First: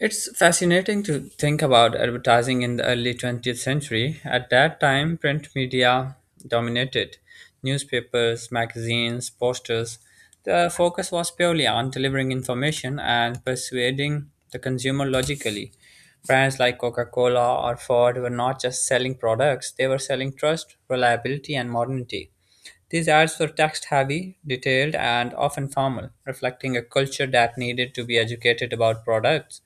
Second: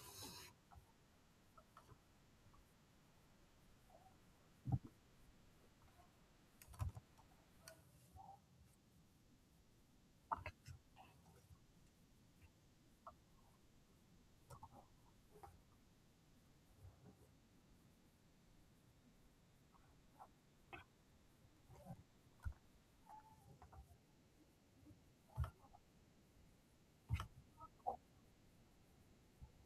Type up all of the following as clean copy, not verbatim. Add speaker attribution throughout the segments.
Speaker 1: It's fascinating to think about advertising in the early 20th century. At that time, print media dominated newspapers, magazines, posters. The focus was purely on delivering information and persuading the consumer logically. Brands like Coca Cola or Ford were not just selling products, they were selling trust, reliability, and modernity. These ads were text heavy, detailed, and often formal, reflecting a culture that needed to be educated about products.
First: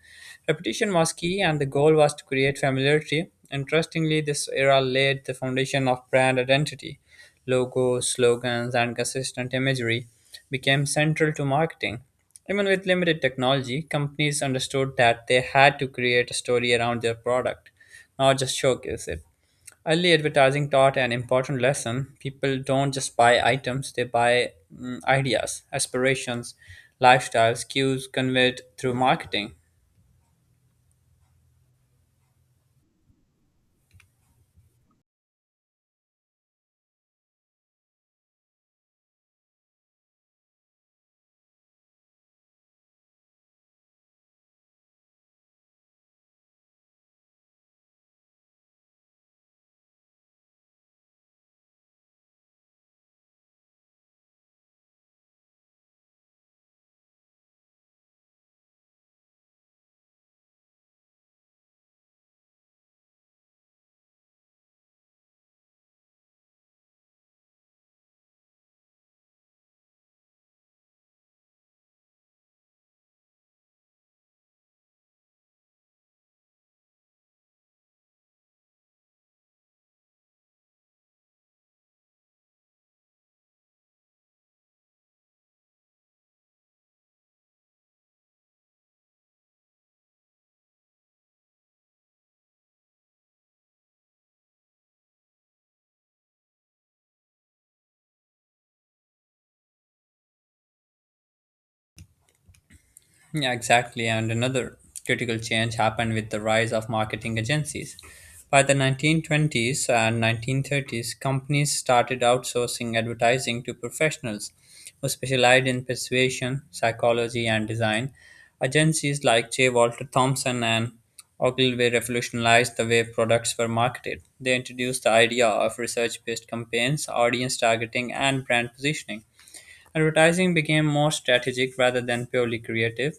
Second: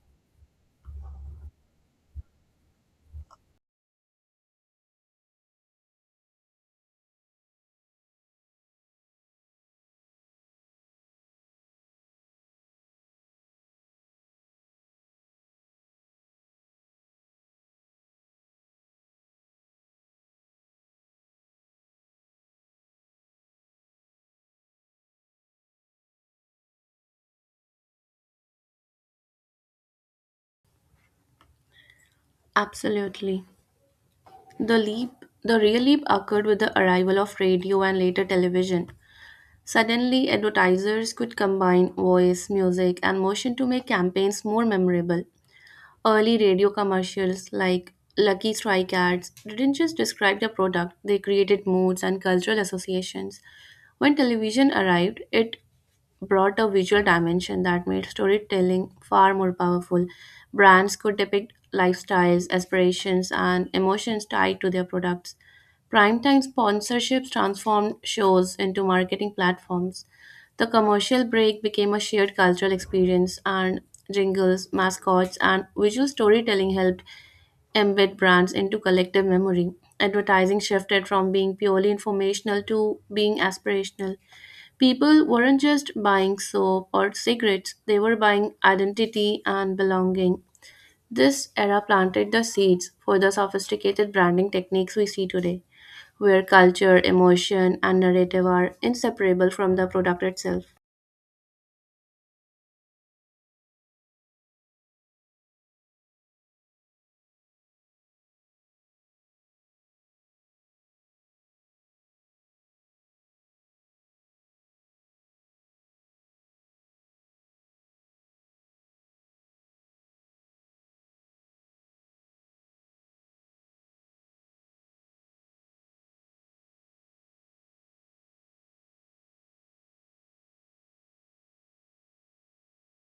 Speaker 1: Repetition was key, and the goal was to create familiarity. Interestingly, this era laid the foundation of brand identity. Logos, slogans, and consistent imagery became central to marketing. Even with limited technology, companies understood that they had to create a story around their product, not just showcase it. Early advertising taught an important lesson. People don't just buy items, they buy ideas, aspirations, lifestyles, cues conveyed through marketing.
Speaker 2: Absolutely. The leap, the real leap occurred with the arrival of radio and later television. Suddenly, advertisers could combine voice, music, and motion to make campaigns more memorable. Early radio commercials like Lucky Strike ads didn't just describe the product, they created moods and cultural associations. When television arrived, it brought a visual dimension that made storytelling far more powerful. Brands could depict lifestyles, aspirations, and emotions tied to their products. Primetime sponsorships transformed shows into marketing platforms. The commercial break became a shared cultural experience, and jingles, mascots, and visual storytelling helped embed brands into collective memory. Advertising shifted from being purely informational to being aspirational. People weren't just buying soap or cigarettes, they were buying identity and belonging. This era planted the seeds for the sophisticated branding techniques we see today, where culture, emotion, and narrative are inseparable from the product itself.
Speaker 1: Yeah, exactly. And another critical change happened with the rise of marketing agencies. By the 1920s and 1930s, companies started outsourcing advertising to professionals who specialized in persuasion, psychology, and design. Agencies like J. Walter Thompson and Ogilvy revolutionized the way products were marketed. They introduced the idea of research based campaigns, audience targeting, and brand positioning. Advertising became more strategic rather than purely creative.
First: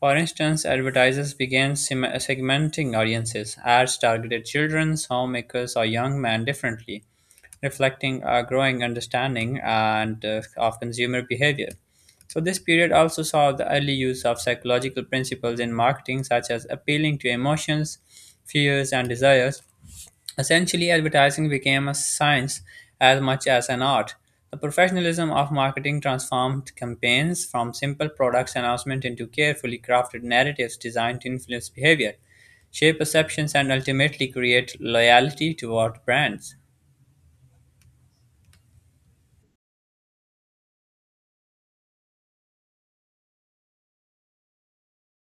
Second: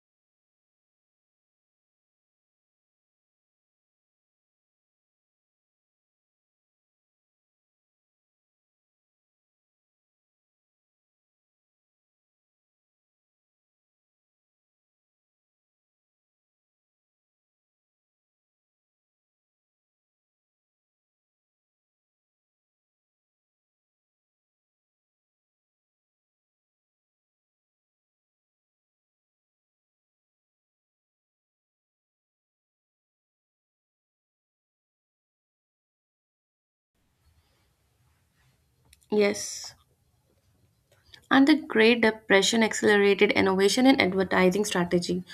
Speaker 1: For instance, advertisers began segmenting audiences. Ads targeted children, homemakers, or young men differently, reflecting a growing understanding and of consumer behavior. So this period also saw the early use of psychological principles in marketing, such as appealing to emotions, fears, and desires. Essentially, advertising became a science as much as an art. The professionalism of marketing transformed campaigns from simple product announcement into carefully crafted narratives designed to influence behavior, shape perceptions, and ultimately create loyalty toward brands.
Speaker 2: Yes. And the Great Depression accelerated innovation in advertising strategy.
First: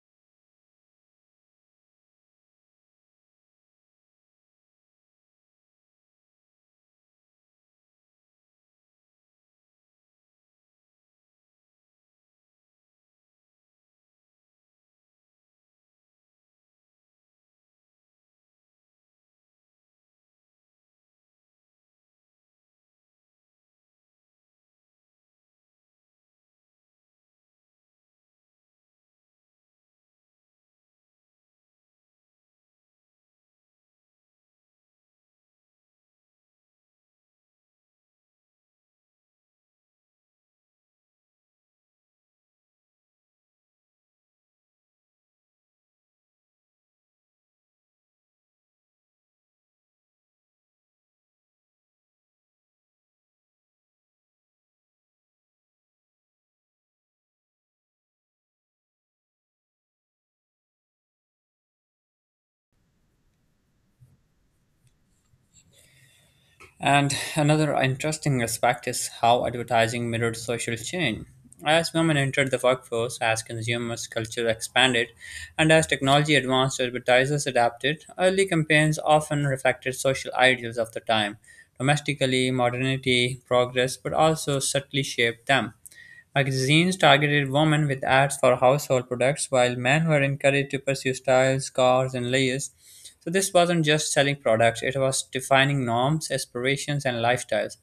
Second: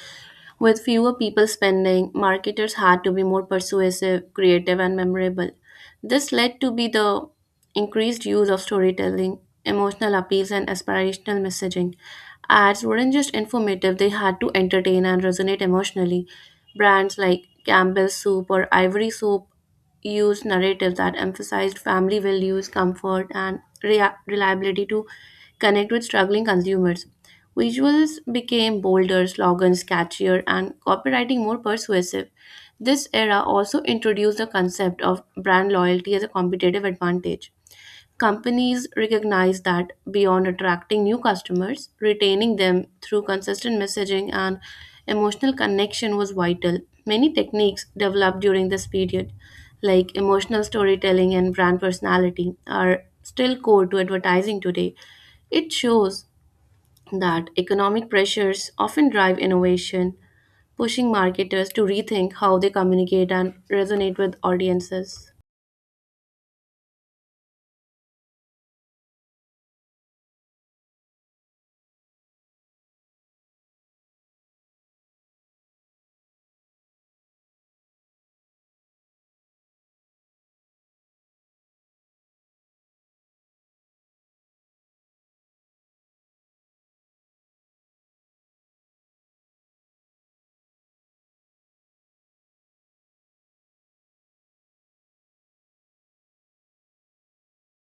Speaker 2: With fewer people spending, marketers had to be more persuasive, creative, and memorable. This led to be the increased use of storytelling, emotional appeals, and aspirational messaging. Ads weren't just informative, they had to entertain and resonate emotionally. Brands like Campbell's Soup or Ivory Soap used narratives that emphasized family values, comfort, and reliability to connect with struggling consumers. Visuals became bolder, slogans catchier, and copywriting more persuasive. This era also introduced the concept of brand loyalty as a competitive advantage. Companies recognized that beyond attracting new customers, retaining them through consistent messaging and emotional connection was vital. Many techniques developed during this period, like emotional storytelling and brand personality, are still core to advertising today. It shows that economic pressures often drive innovation, pushing marketers to rethink how they communicate and resonate with audiences.
Speaker 1: And another interesting aspect is how advertising mirrored social change. As women entered the workforce, as consumers' culture expanded, and as technology advanced, advertisers adapted. Early campaigns often reflected social ideals of the time domestically, modernity, progress, but also subtly shaped them. Magazines targeted women with ads for household products, while men were encouraged to pursue styles, cars, and layers. So, this wasn't just selling products, it was defining norms, aspirations, and lifestyles.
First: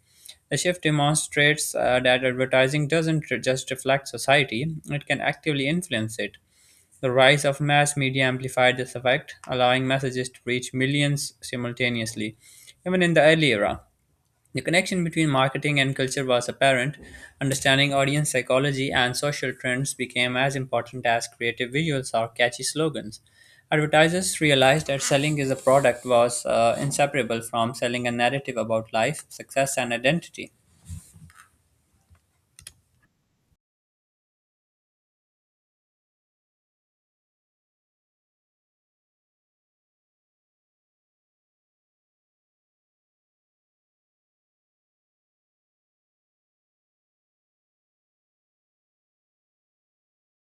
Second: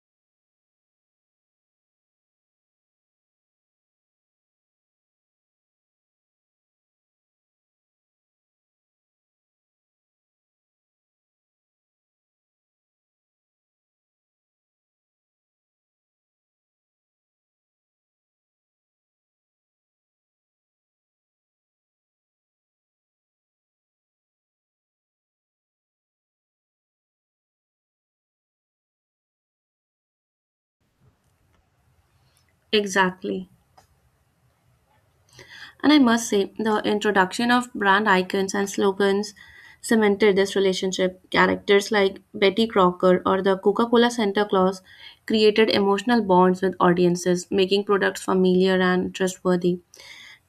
Speaker 1: The shift demonstrates that advertising doesn't just reflect society, it can actively influence it. The rise of mass media amplified this effect, allowing messages to reach millions simultaneously, even in the early era. The connection between marketing and culture was apparent. Understanding audience psychology and social trends became as important as creative visuals or catchy slogans. Advertisers realized that selling is a product was inseparable from selling a narrative about life, success, and identity.
Speaker 2: Exactly. And I must say, the introduction of brand icons and slogans cemented this relationship. Characters like Betty Crocker or the Coca Cola Santa Claus created emotional bonds with audiences, making products familiar and trustworthy.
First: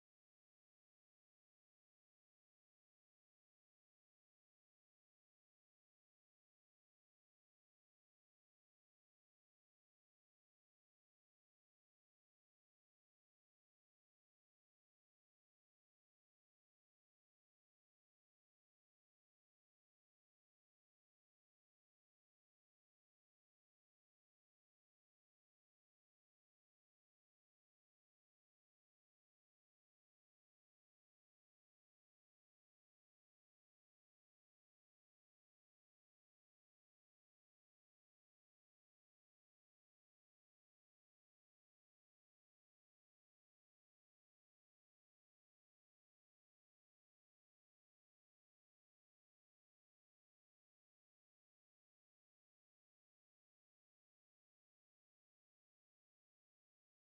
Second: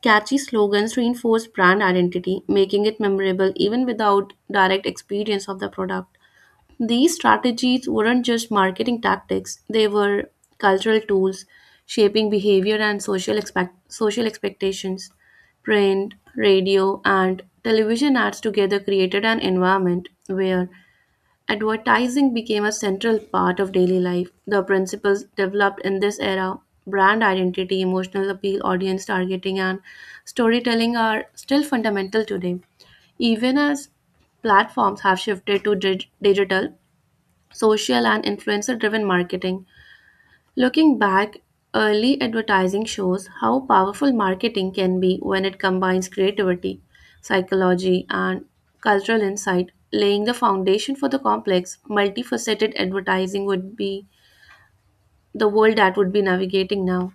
Speaker 2: Catchy slogans reinforce brand identity, making it memorable even without direct experience of the product. These strategies weren't just marketing tactics, they were cultural tools shaping behavior and social expectations. Print, radio, and television ads together created an environment where advertising became a central part of daily life. The principles developed in this era brand identity, emotional appeal, audience targeting, and storytelling are still fundamental today. Even as platforms have shifted to digital, social and influencer driven marketing. Looking back, early advertising shows how powerful marketing can be when it combines creativity, psychology, and cultural insight. Laying the foundation for the complex, multifaceted advertising would be the world that would be navigating now.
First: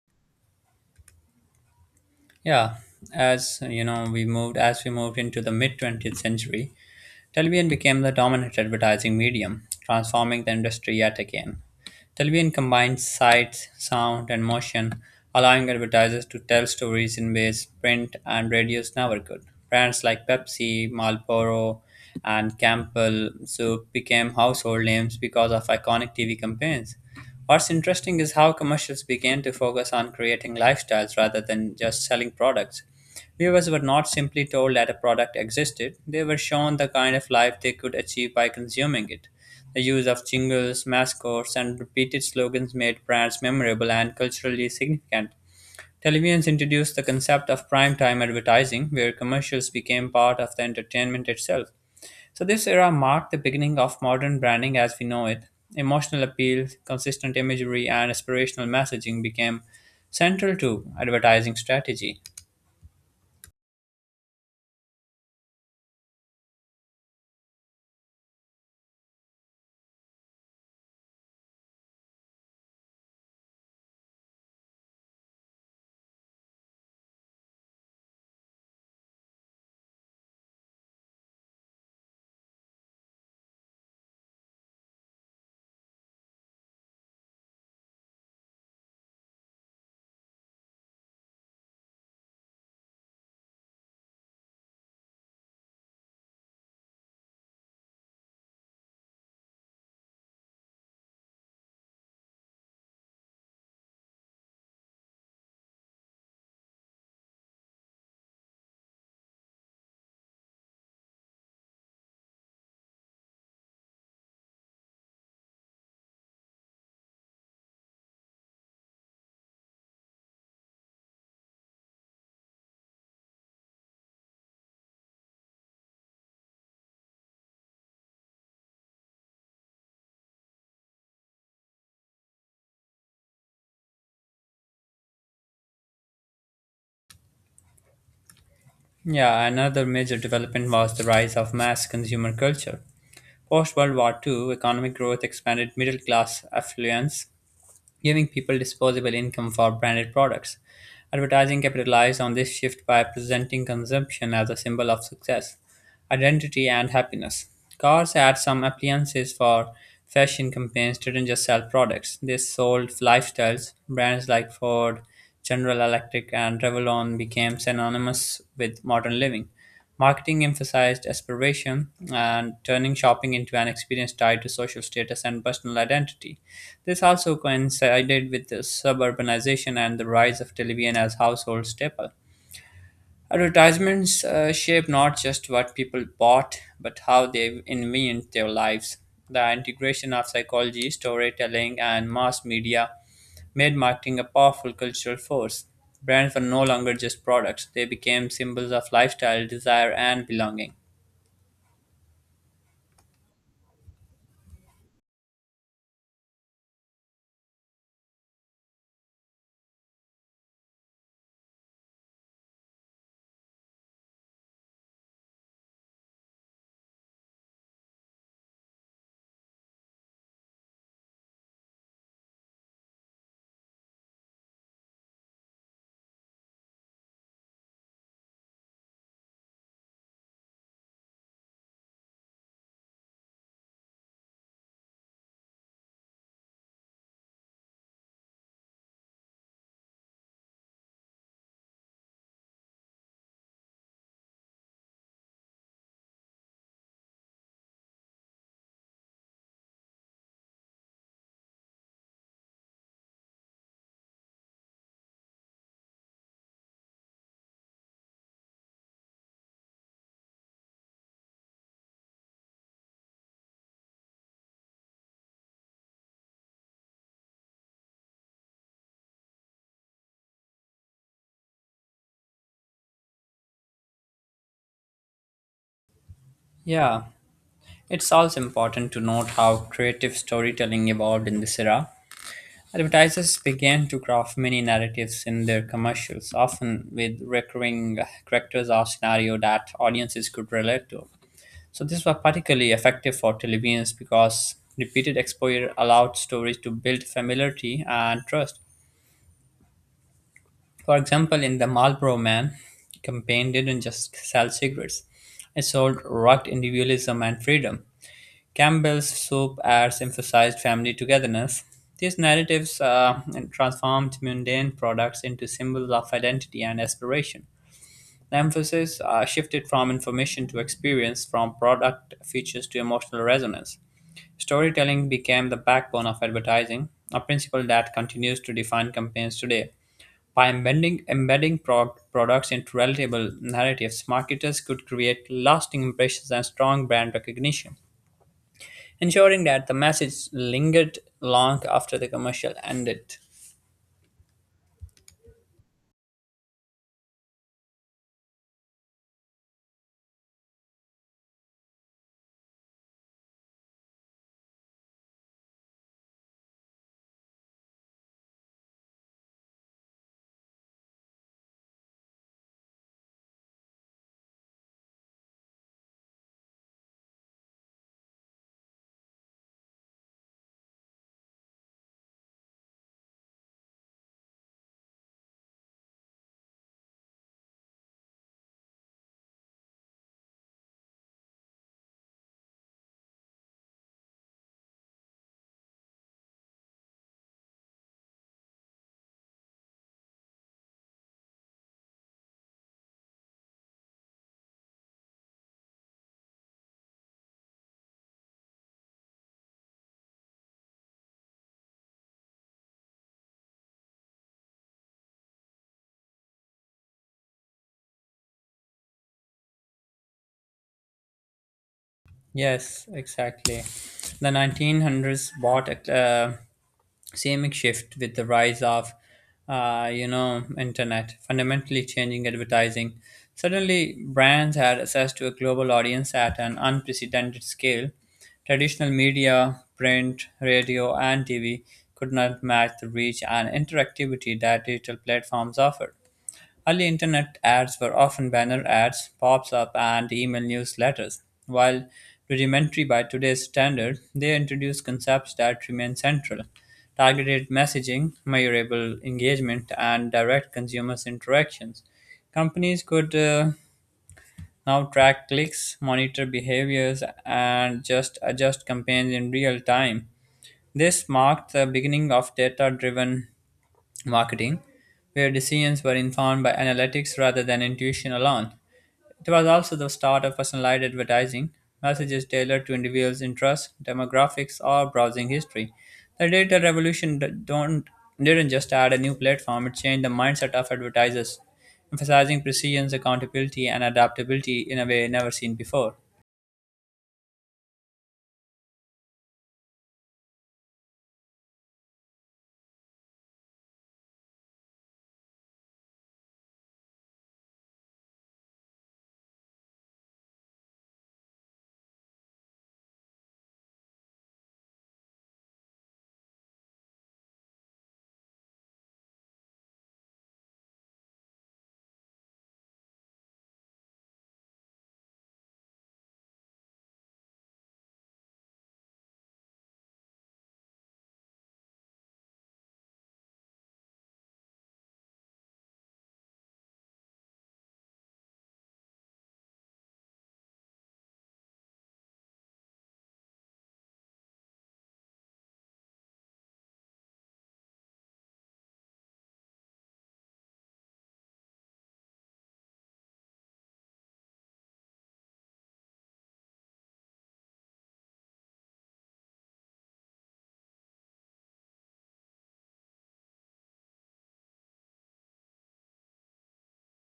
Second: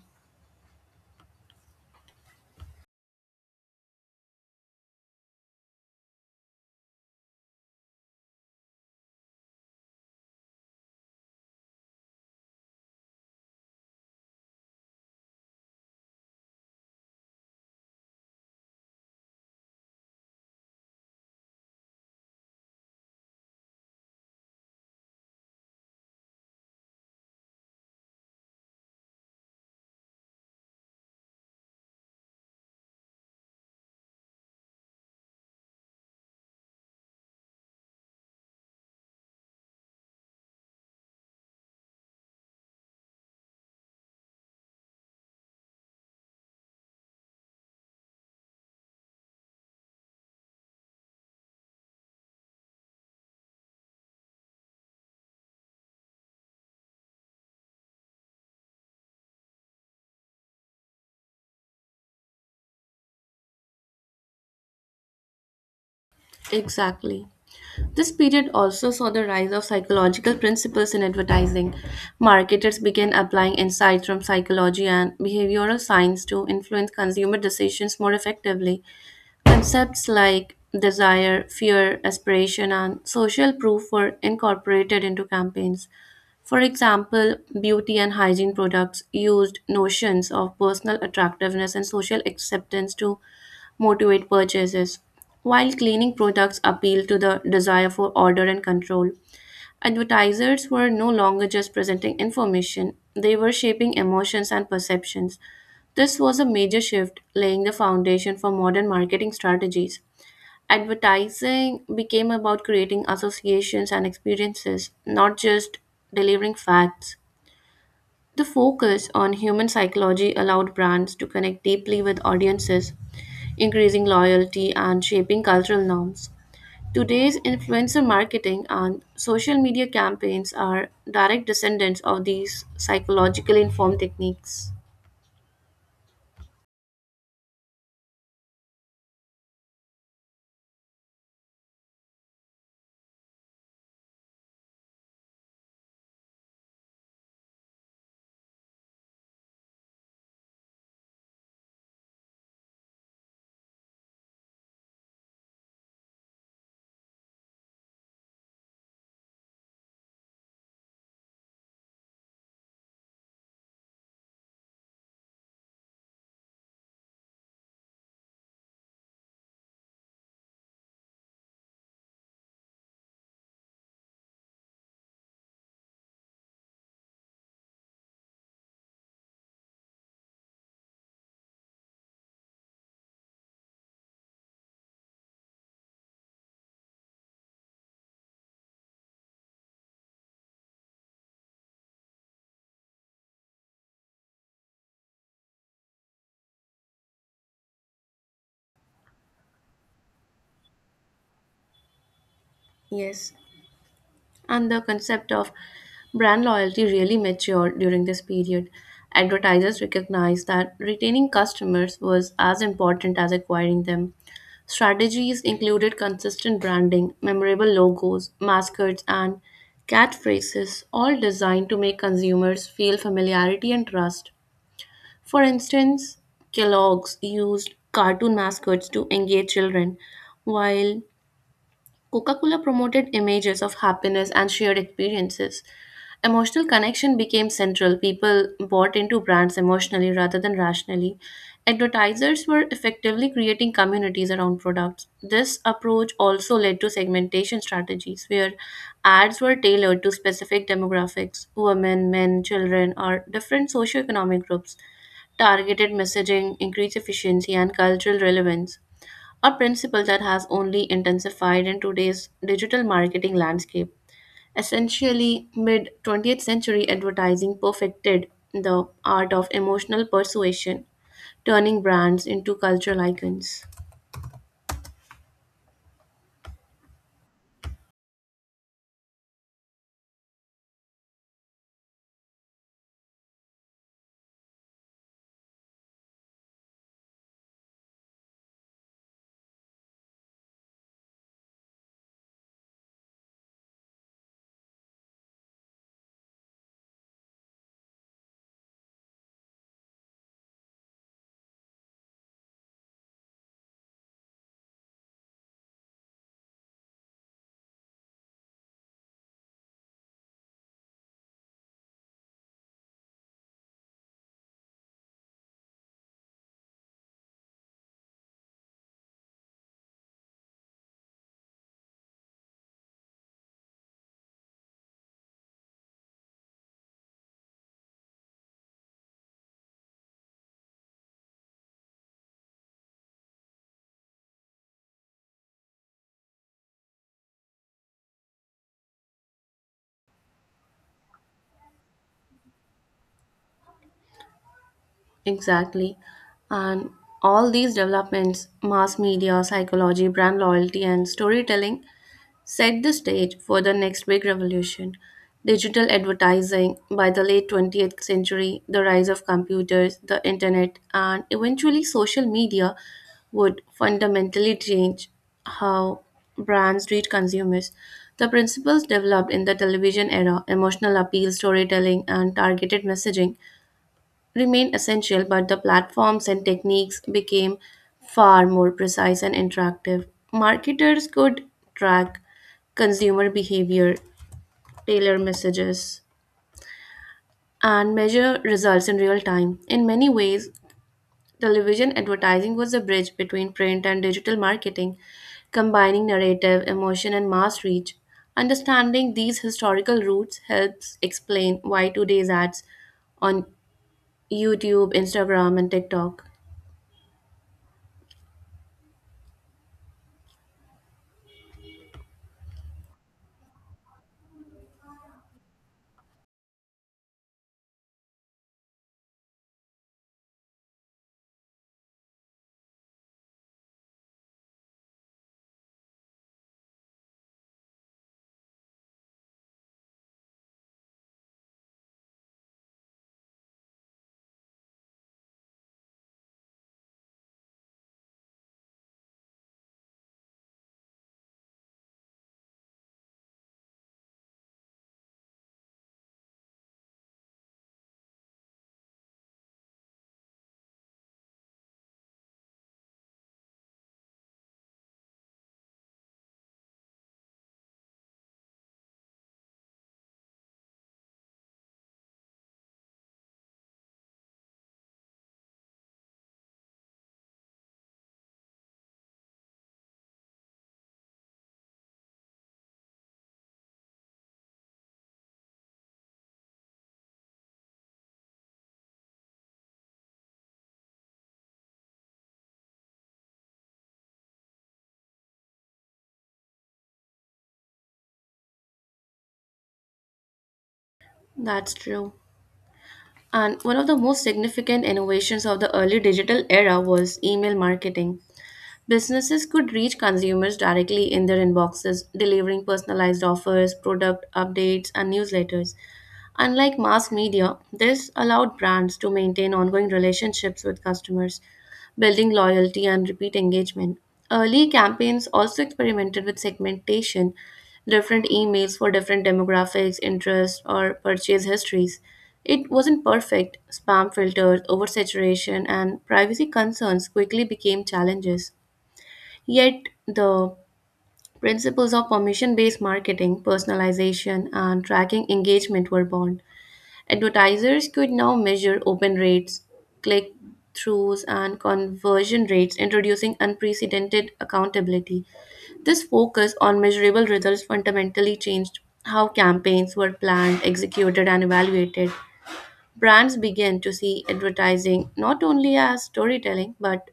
Speaker 1: Yeah, as you know, we moved into the mid 20th century. Television became the dominant advertising medium, transforming the industry yet again. Television combines sight, sound, and motion, allowing advertisers to tell stories in ways print and radios never could. Brands like Pepsi, Marlboro, and Campbell Soup became household names because of iconic TV campaigns. What's interesting is how commercials began to focus on creating lifestyles rather than just selling products. Viewers were not simply told that a product existed, they were shown the kind of life they could achieve by consuming it. The use of jingles, mascots, and repeated slogans made brands memorable and culturally significant. Televisions introduced the concept of primetime advertising, where commercials became part of the entertainment itself. So, this era marked the beginning of modern branding as we know it. Emotional appeal, consistent imagery, and aspirational messaging became central to advertising strategy.
Speaker 2: Exactly. This period also saw the rise of psychological principles in advertising. Marketers began applying insights from psychology and behavioral science to influence consumer decisions more effectively. Concepts like desire, fear, aspiration, and social proof were incorporated into campaigns. For example, beauty and hygiene products used notions of personal attractiveness and social acceptance to motivate purchases. While cleaning products appeal to the desire for order and control, advertisers were no longer just presenting information, they were shaping emotions and perceptions. This was a major shift, laying the foundation for modern marketing strategies. Advertising became about creating associations and experiences, not just delivering facts. The focus on human psychology allowed brands to connect deeply with audiences, increasing loyalty and shaping cultural norms. Today's influencer marketing and social media campaigns are direct descendants of these psychologically informed techniques.
Speaker 1: Yeah, another major development was the rise of mass consumer culture. Post World War II, economic growth expanded middle class affluence giving people disposable income for branded products. Advertising capitalized on this shift by presenting consumption as a symbol of success, identity, and happiness. Cars had some appliances for fashion campaigns didn't just sell products, they sold lifestyles. Brands like Ford, General Electric, and Revlon became synonymous with modern living. Marketing emphasized aspiration and turning shopping into an experience tied to social status and personal identity. This also coincided with the suburbanization and the rise of television as household staple. Advertisements shape not just what people bought, but how they invent their lives. The integration of psychology, storytelling, and mass media made marketing a powerful cultural force. Brands were no longer just products, they became symbols of lifestyle, desire, and belonging.
Speaker 2: Yes, and the concept of brand loyalty really matured during this period. Advertisers recognized that retaining customers was as important as acquiring them. Strategies included consistent branding, memorable logos, mascots, and catchphrases, all designed to make consumers feel familiarity and trust. For instance, Kellogg's used cartoon mascots to engage children, while Coca Cola promoted images of happiness and shared experiences. Emotional connection became central. People bought into brands emotionally rather than rationally. Advertisers were effectively creating communities around products. This approach also led to segmentation strategies where ads were tailored to specific demographics women, men, children, or different socioeconomic groups. Targeted messaging increased efficiency and cultural relevance, a principle that has only intensified in today's digital marketing landscape. Essentially, mid 20th century advertising perfected the art of emotional persuasion, turning brands into cultural icons.
Speaker 1: Yeah, it's also important to note how creative storytelling evolved in this era. Advertisers began to craft many narratives in their commercials, often with recurring characters or scenario that audiences could relate to. So this was particularly effective for televisions because repeated exposure allowed stories to build familiarity and trust. For example, in the Marlboro Man campaign didn't just sell cigarettes; it sold rugged individualism and freedom. Campbell's soup ads emphasized family togetherness. These narratives transformed mundane products into symbols of identity and aspiration. The emphasis shifted from information to experience, from product features to emotional resonance. Storytelling became the backbone of advertising, a principle that continues to define campaigns today. By embedding products into relatable narratives, marketers could create lasting impressions and strong brand recognition ensuring that the message lingered long after the commercial ended.
Speaker 2: Exactly. And all these developments mass media, psychology, brand loyalty, and storytelling set the stage for the next big revolution digital advertising. By the late 20th century, the rise of computers, the internet, and eventually social media would fundamentally change how brands treat consumers. The principles developed in the television era emotional appeal, storytelling, and targeted messaging remained essential, but the platforms and techniques became far more precise and interactive. Marketers could track consumer behavior, tailor messages, and measure results in real time. In many ways, television advertising was a bridge between print and digital marketing, combining narrative, emotion, and mass reach. Understanding these historical roots helps explain why today's ads on YouTube, Instagram, and TikTok.
Speaker 1: Yes, exactly. The 1900s brought a seismic shift with the rise of internet, fundamentally changing advertising. Suddenly, brands had access to a global audience at an unprecedented scale. Traditional media, print, radio, and TV could not match the reach and interactivity that digital platforms offered. Early internet ads were often banner ads, pops up, and email newsletters. While rudimentary by today's standard, they introduced concepts that remain central targeted messaging, measurable engagement, and direct consumers' interactions. Companies could now track clicks, monitor behaviors, and just adjust campaigns in real time. This marked the beginning of data driven marketing, where decisions were informed by analytics rather than intuition alone. It was also the start of personalized advertising, messages tailored to individuals' interests, demographics, or browsing history. The data revolution d- don't, didn't just add a new platform, it changed the mindset of advertisers, emphasizing precision, accountability, and adaptability in a way never seen before.
Speaker 2: That's true. And one of the most significant innovations of the early digital era was email marketing. Businesses could reach consumers directly in their inboxes, delivering personalized offers, product updates, and newsletters. Unlike mass media, this allowed brands to maintain ongoing relationships with customers, building loyalty and repeat engagement. Early campaigns also experimented with segmentation, different emails for different demographics, interests, or purchase histories. It wasn't perfect. Spam filters, oversaturation, and privacy concerns quickly became challenges. Yet, the principles of permission based marketing, personalization, and tracking engagement were born. Advertisers could now measure open rates, click throughs, and conversion rates, introducing unprecedented accountability. This focus on measurable results fundamentally changed how campaigns were planned, executed, and evaluated. Brands began to see advertising not only as storytelling but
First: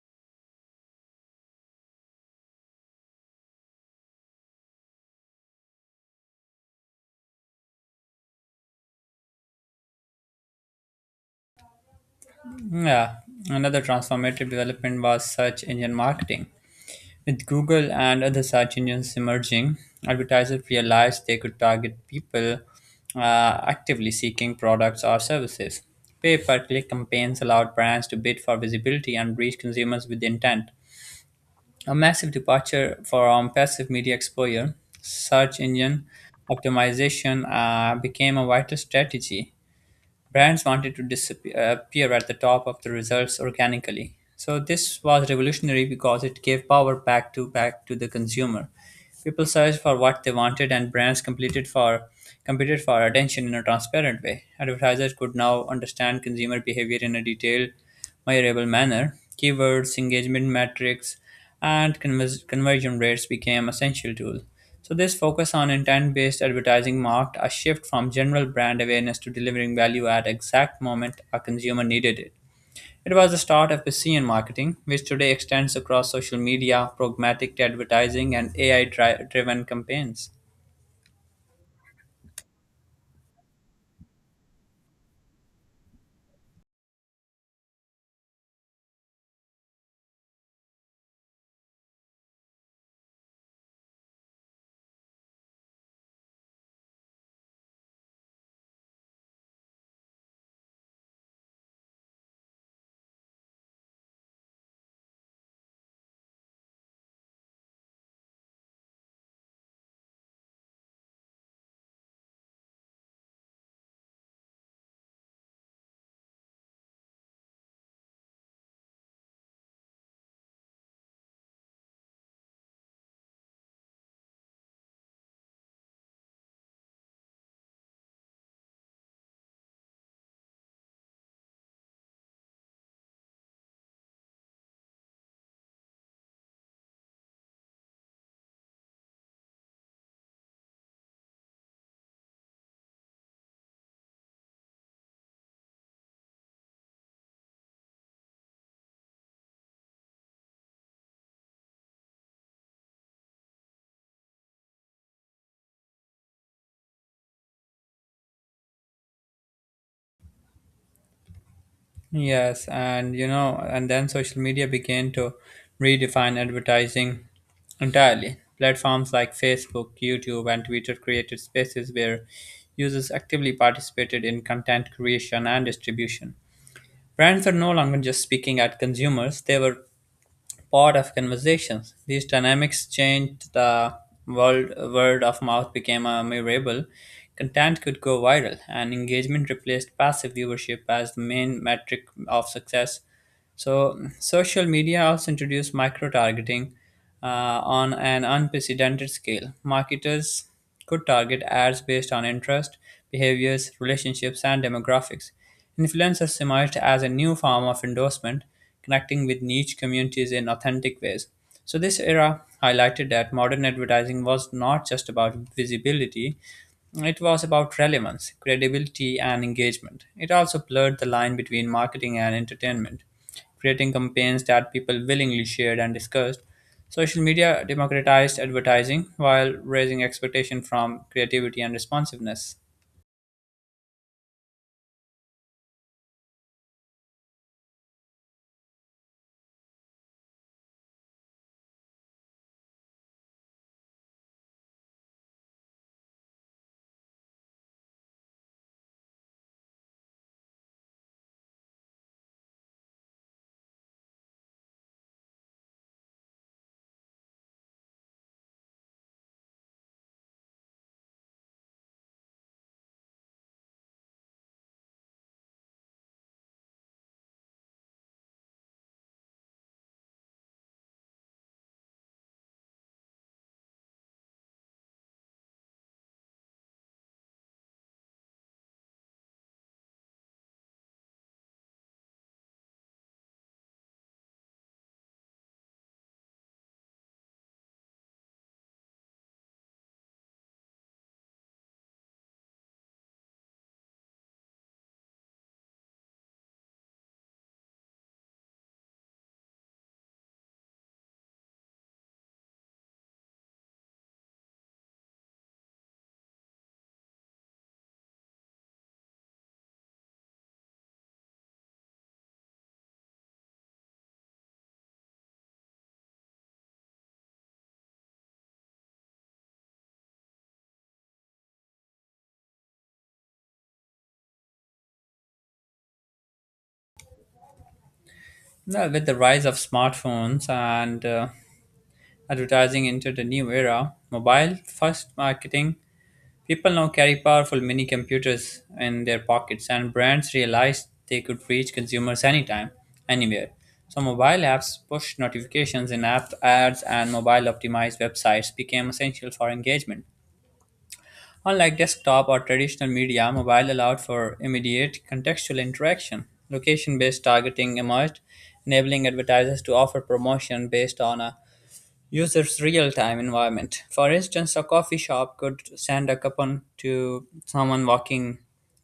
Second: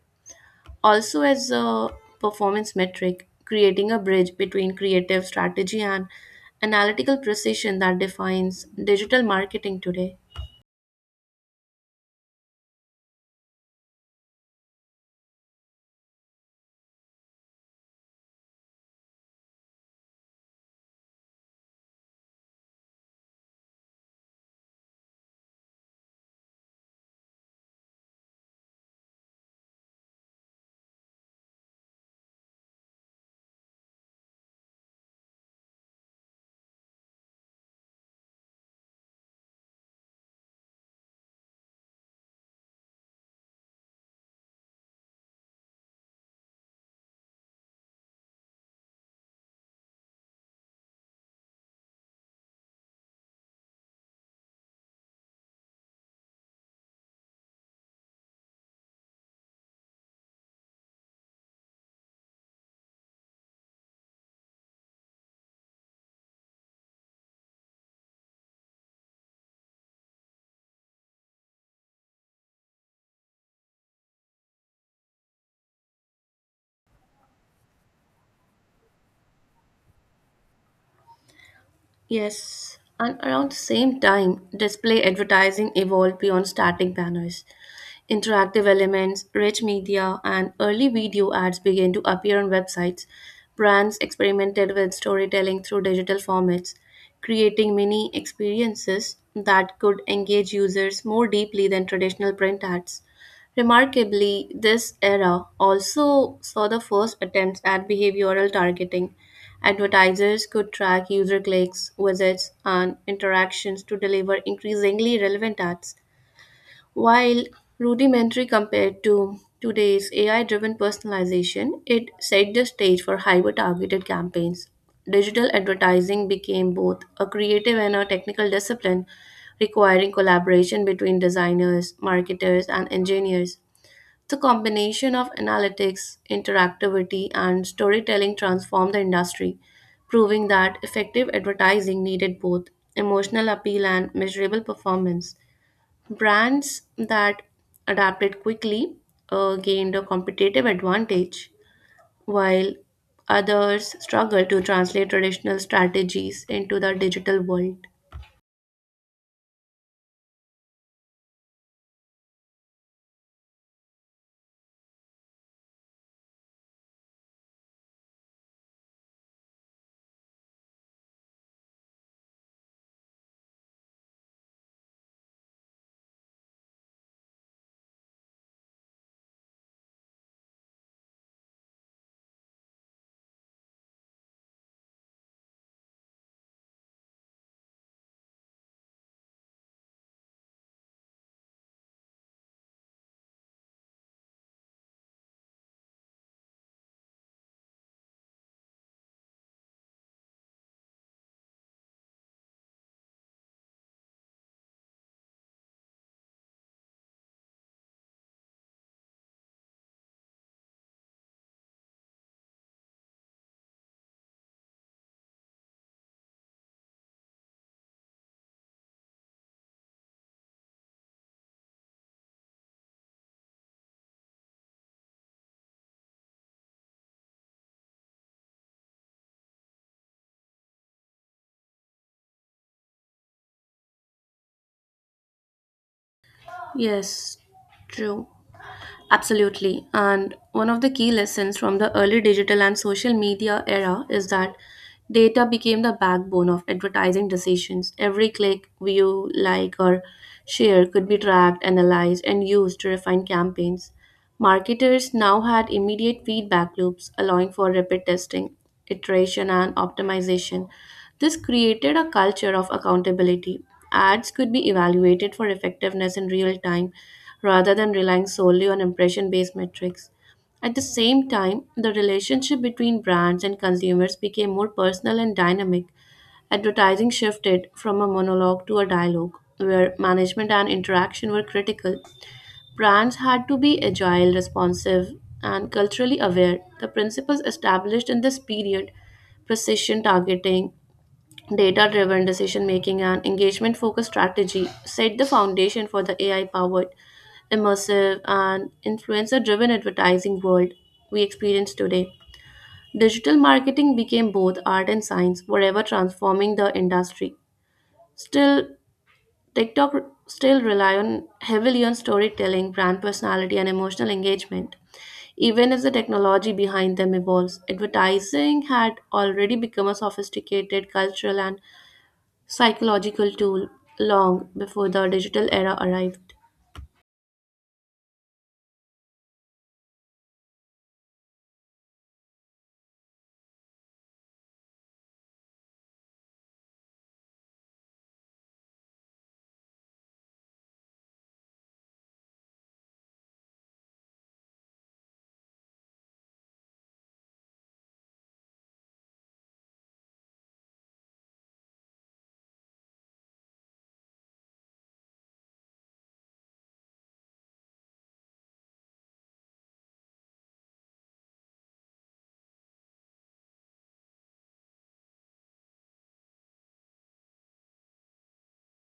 Speaker 2: also as a performance metric, creating a bridge between creative strategy and analytical precision that defines digital marketing today.
Speaker 1: Yeah, another transformative development was search engine marketing. With Google and other search engines emerging, advertisers realized they could target people actively seeking products or services. Pay per click campaigns allowed brands to bid for visibility and reach consumers with intent. A massive departure from passive media exposure, search engine optimization became a vital strategy. Brands wanted to appear at the top of the results organically. So this was revolutionary because it gave power back to the consumer. People searched for what they wanted, and brands competed for attention in a transparent way. Advertisers could now understand consumer behavior in a detailed measurable manner. Keywords, engagement metrics, and conversion rates became essential tools. So, this focus on intent based advertising marked a shift from general brand awareness to delivering value at exact moment a consumer needed it. It was the start of Piscean marketing, which today extends across social media, programmatic advertising, and AI driven campaigns.
Speaker 2: Yes, and around the same time, display advertising evolved beyond static banners. Interactive elements, rich media, and early video ads began to appear on websites. Brands experimented with storytelling through digital formats, creating mini experiences that could engage users more deeply than traditional print ads. Remarkably, this era also saw the first attempts at behavioral targeting. Advertisers could track user clicks, visits, and interactions to deliver increasingly relevant ads. While rudimentary compared to today's AI driven personalization, it set the stage for hyper targeted campaigns. Digital advertising became both a creative and a technical discipline, requiring collaboration between designers, marketers, and engineers. The combination of analytics, interactivity, and storytelling transformed the industry, proving that effective advertising needed both emotional appeal and measurable performance. Brands that adapted quickly gained a competitive advantage, while others struggled to translate traditional strategies into the digital world.
Speaker 1: Yes, and then social media began to redefine advertising entirely. Platforms like Facebook, YouTube, and Twitter created spaces where users actively participated in content creation and distribution. Brands were no longer just speaking at consumers, they were part of conversations. These dynamics changed the world word of mouth became a memorable. Content could go viral, and engagement replaced passive viewership as the main metric of success. So, social media also introduced micro targeting uh, on an unprecedented scale. Marketers could target ads based on interest, behaviors, relationships, and demographics. Influencers emerged as a new form of endorsement, connecting with niche communities in authentic ways. So, this era highlighted that modern advertising was not just about visibility, it was about relevance, credibility, and engagement. It also blurred the line between marketing and entertainment, creating campaigns that people willingly shared and discussed. Social media democratized advertising while raising expectation from creativity and responsiveness.
Speaker 2: Yes, true. Absolutely. And one of the key lessons from the early digital and social media era is that data became the backbone of advertising decisions. Every click, view, like, or share could be tracked, analyzed, and used to refine campaigns. Marketers now had immediate feedback loops, allowing for rapid testing, iteration, and optimization. This created a culture of accountability. Ads could be evaluated for effectiveness in real time rather than relying solely on impression based metrics. At the same time, the relationship between brands and consumers became more personal and dynamic. Advertising shifted from a monologue to a dialogue, where management and interaction were critical. Brands had to be agile, responsive, and culturally aware. The principles established in this period precision targeting, data driven decision making, and engagement focused strategy set the foundation for the AI powered, immersive, and influencer driven advertising world we experience today. Digital marketing became both art and science, forever transforming the industry. Still, TikTok still rely on heavily on storytelling, brand personality, and emotional engagement. Even if the technology behind them evolves, advertising had already become a sophisticated cultural and psychological tool long before the digital era arrived.
Speaker 1: Well, with the rise of smartphones and advertising into the new era, mobile first marketing, people now carry powerful mini computers in their pockets, and brands realized they could reach consumers anytime, anywhere. So, mobile apps, push notifications in app ads, and mobile optimized websites became essential for engagement. Unlike desktop or traditional media, mobile allowed for immediate contextual interaction. Location based targeting emerged, enabling advertisers to offer promotion based on a user's real time environment. For instance, a coffee shop could send a coupon to someone walking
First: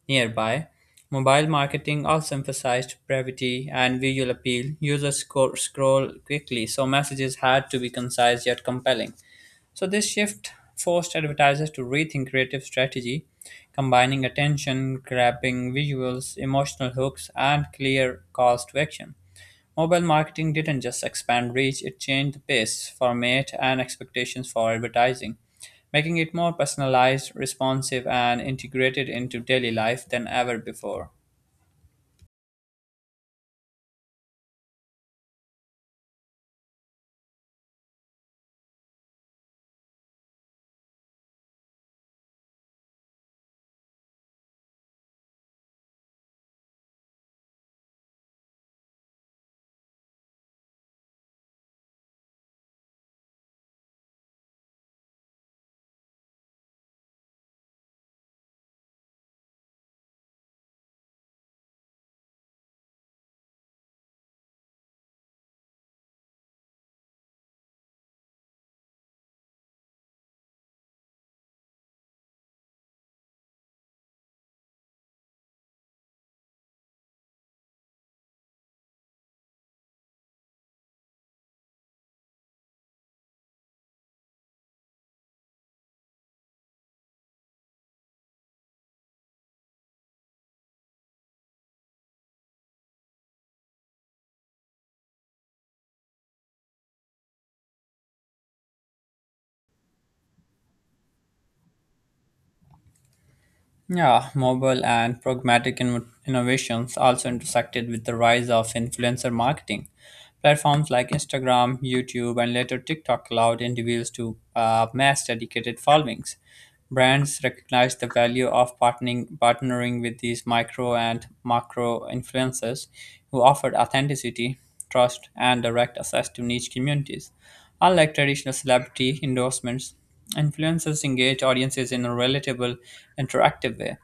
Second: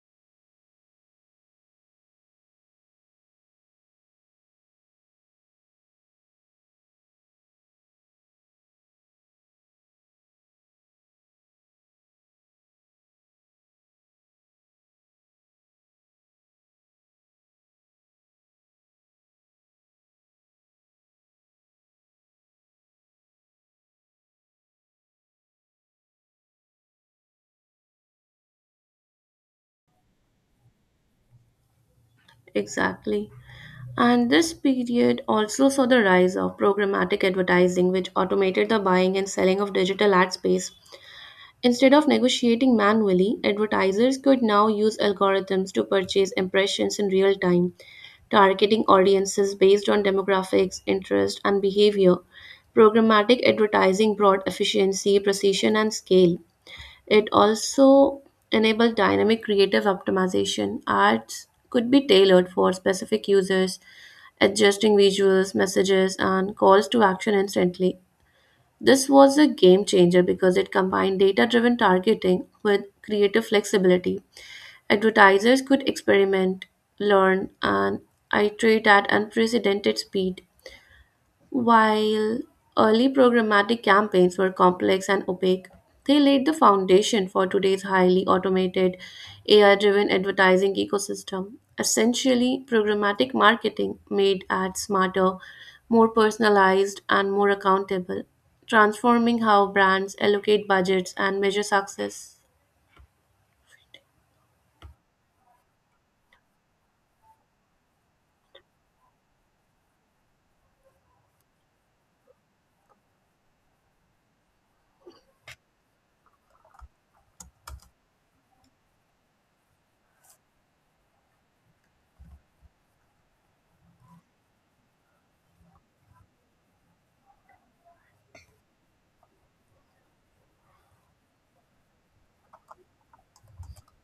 Speaker 1: nearby. Mobile marketing also emphasized brevity and visual appeal. Users scroll quickly, so messages had to be concise yet compelling. So, this shift forced advertisers to rethink creative strategy, combining attention, grabbing visuals, emotional hooks, and clear calls to action. Mobile marketing didn't just expand reach, it changed the pace, format, and expectations for advertising, making it more personalized, responsive, and integrated into daily life than ever before.
Speaker 2: Exactly. And this period also saw the rise of programmatic advertising, which automated the buying and selling of digital ad space. Instead of negotiating manually, advertisers could now use algorithms to purchase impressions in real time, targeting audiences based on demographics, interest, and behavior. Programmatic advertising brought efficiency, precision, and scale. It also enabled dynamic creative optimization. Ads could be tailored for specific users, adjusting visuals, messages, and calls to action instantly. This was a game changer because it combined data driven targeting with creative flexibility. Advertisers could experiment, learn, and iterate at unprecedented speed. While early programmatic campaigns were complex and opaque, they laid the foundation for today's highly automated, AI driven advertising ecosystem. Essentially, programmatic marketing made ads smarter, more personalized, and more accountable, transforming how brands allocate budgets and measure success.
Speaker 1: Yeah, mobile and programmatic innovations also intersected with the rise of influencer marketing. Platforms like Instagram, YouTube, and later TikTok allowed individuals to mass dedicated followings. Brands recognized the value of partnering with these micro and macro influencers who offered authenticity trust, and direct access to niche communities. Unlike traditional celebrity endorsements, influencers engage audiences in a relatable, interactive way.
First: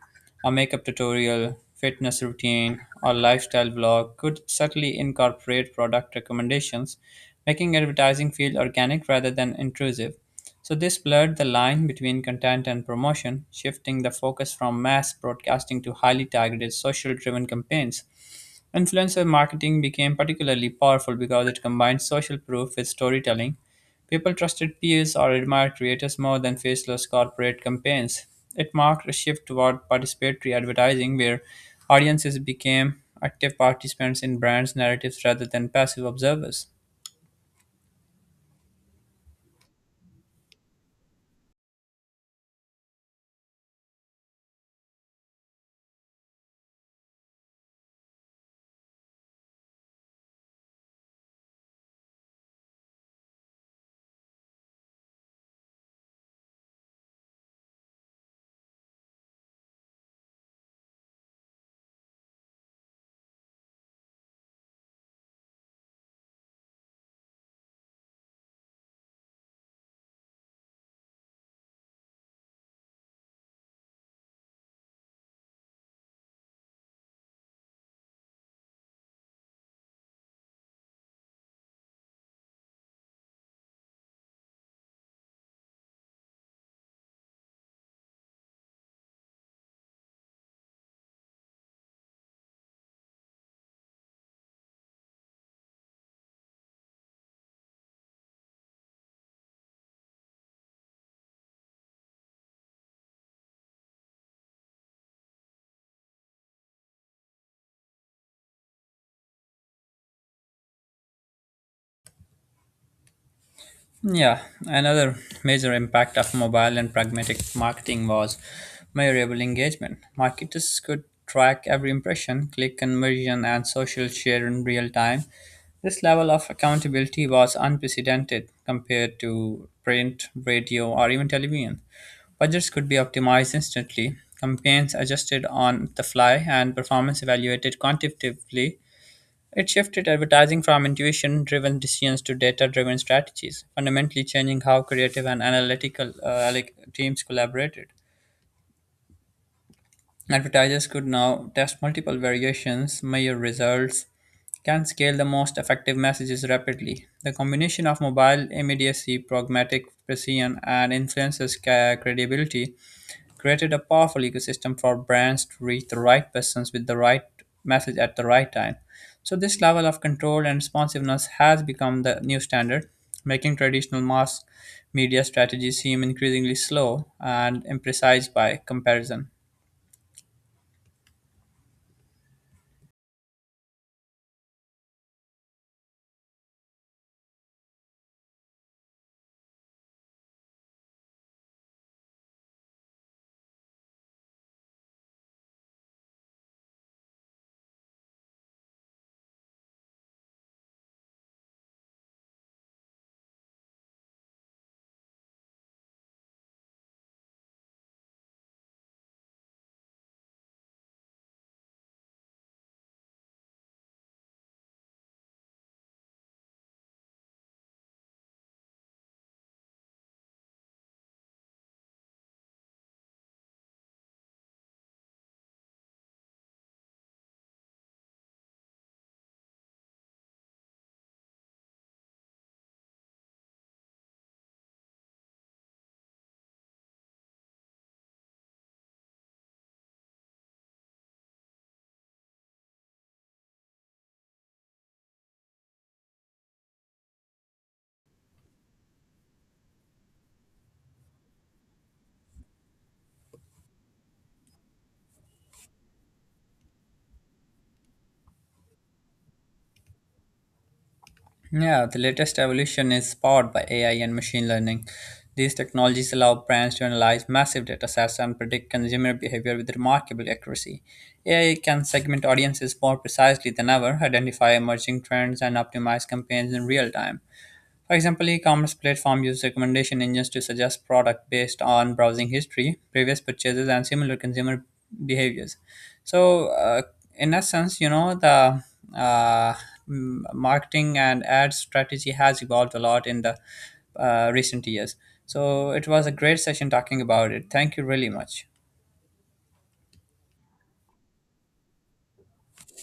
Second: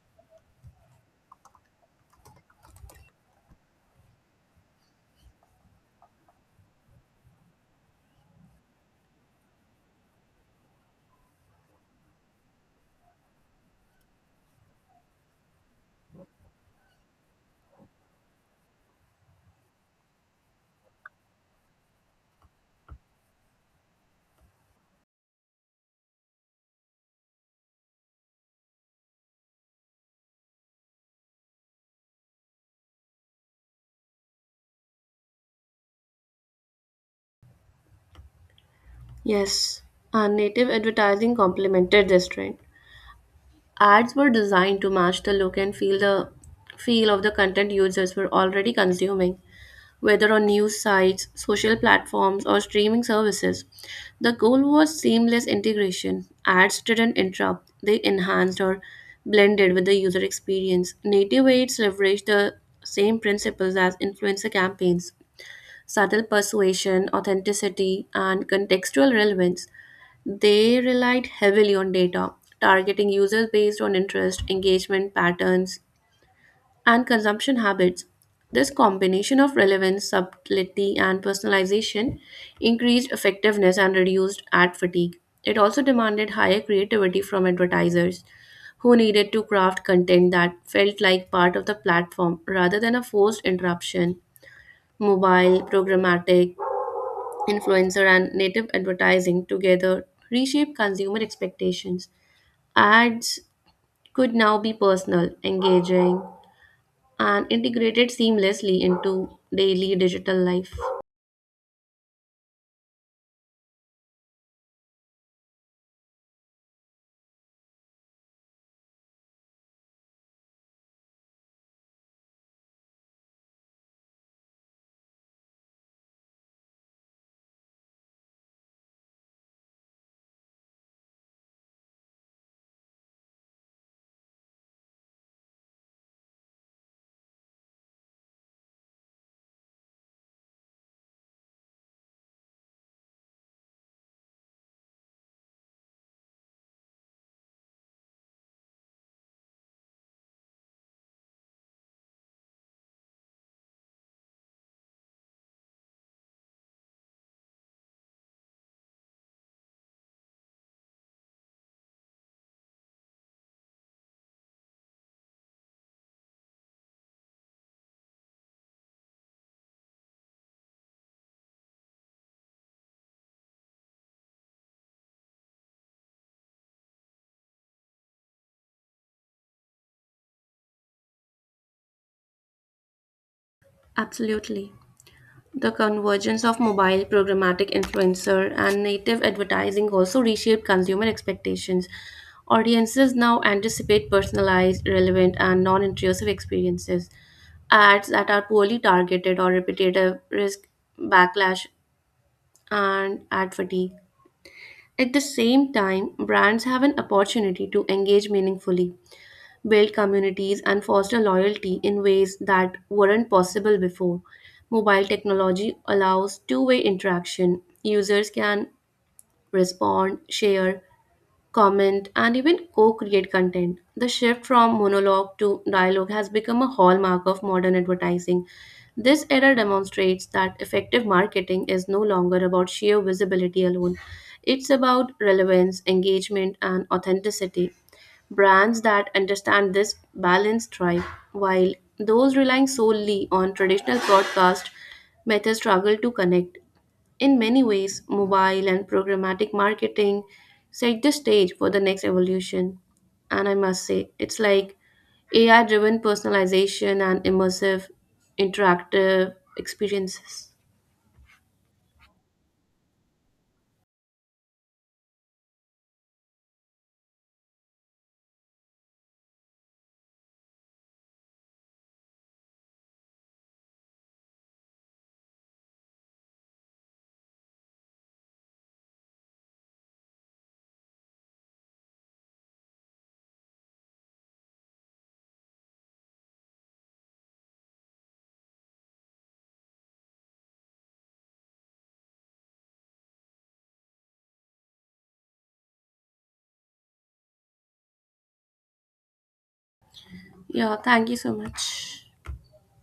Speaker 1: A makeup tutorial, fitness routine, or lifestyle blog could subtly incorporate product recommendations, making advertising feel organic rather than intrusive. So, this blurred the line between content and promotion, shifting the focus from mass broadcasting to highly targeted social driven campaigns. Influencer marketing became particularly powerful because it combined social proof with storytelling. People trusted peers or admired creators more than faceless corporate campaigns. It marked a shift toward participatory advertising where audiences became active participants in brands' narratives rather than passive observers.
Speaker 2: Yes, and native advertising complemented this trend. Ads were designed to match the look and feel of the content users were already consuming, whether on news sites, social platforms, or streaming services. The goal was seamless integration. Ads didn't interrupt, they enhanced or blended with the user experience. Native ads leveraged the same principles as influencer campaigns subtle persuasion, authenticity, and contextual relevance. They relied heavily on data, targeting users based on interest, engagement patterns, and consumption habits. This combination of relevance, subtlety, and personalization increased effectiveness and reduced ad fatigue. It also demanded higher creativity from advertisers who needed to craft content that felt like part of the platform rather than a forced interruption. Mobile, programmatic, influencer and native advertising together reshape consumer expectations. Ads could now be personal, engaging, and integrated seamlessly into daily digital life.
Speaker 1: Yeah, another major impact of mobile and pragmatic marketing was measurable engagement. Marketers could track every impression, click conversion, and social share in real time. This level of accountability was unprecedented compared to print, radio, or even television. Budgets could be optimized instantly, campaigns adjusted on the fly, and performance evaluated quantitatively it shifted advertising from intuition driven decisions to data driven strategies, fundamentally changing how creative and analytical like teams collaborated. Advertisers could now test multiple variations, measure results, can scale the most effective messages rapidly. The combination of mobile immediacy, pragmatic precision, and influencers' credibility created a powerful ecosystem for brands to reach the right persons with the right message at the right time. So, this level of control and responsiveness has become the new standard, making traditional mass media strategies seem increasingly slow and imprecise by comparison.
Speaker 2: Absolutely. The convergence of mobile programmatic influencer and native advertising also reshape consumer expectations. Audiences now anticipate personalized, relevant, and non intrusive experiences. Ads that are poorly targeted or repetitive risk backlash and ad fatigue. At the same time, brands have an opportunity to engage meaningfully, build communities, and foster loyalty in ways that weren't possible before. Mobile technology allows two-way interaction. Users can respond, share, comment, and even co create content. The shift from monologue to dialogue has become a hallmark of modern advertising. This era demonstrates that effective marketing is no longer about sheer visibility alone, it's about relevance, engagement, and authenticity. Brands that understand this balance thrive, while those relying solely on traditional broadcast methods struggle to connect. In many ways, mobile and programmatic marketing set the stage for the next evolution. And I must say, it's like AI driven personalization and immersive interactive experiences.
Speaker 1: Yeah, the latest evolution is powered by AI and machine learning. These technologies allow brands to analyze massive data sets and predict consumer behavior with remarkable accuracy. AI can segment audiences more precisely than ever, identify emerging trends, and optimize campaigns in real time. For example, e-commerce platform use recommendation engines to suggest product based on browsing history, previous purchases, and similar consumer behaviors. So, in essence, the uh, marketing and ad strategy has evolved a lot in the recent years. So, it was a great session talking about it. Thank you really much.
Speaker 2: Yeah, thank you so much.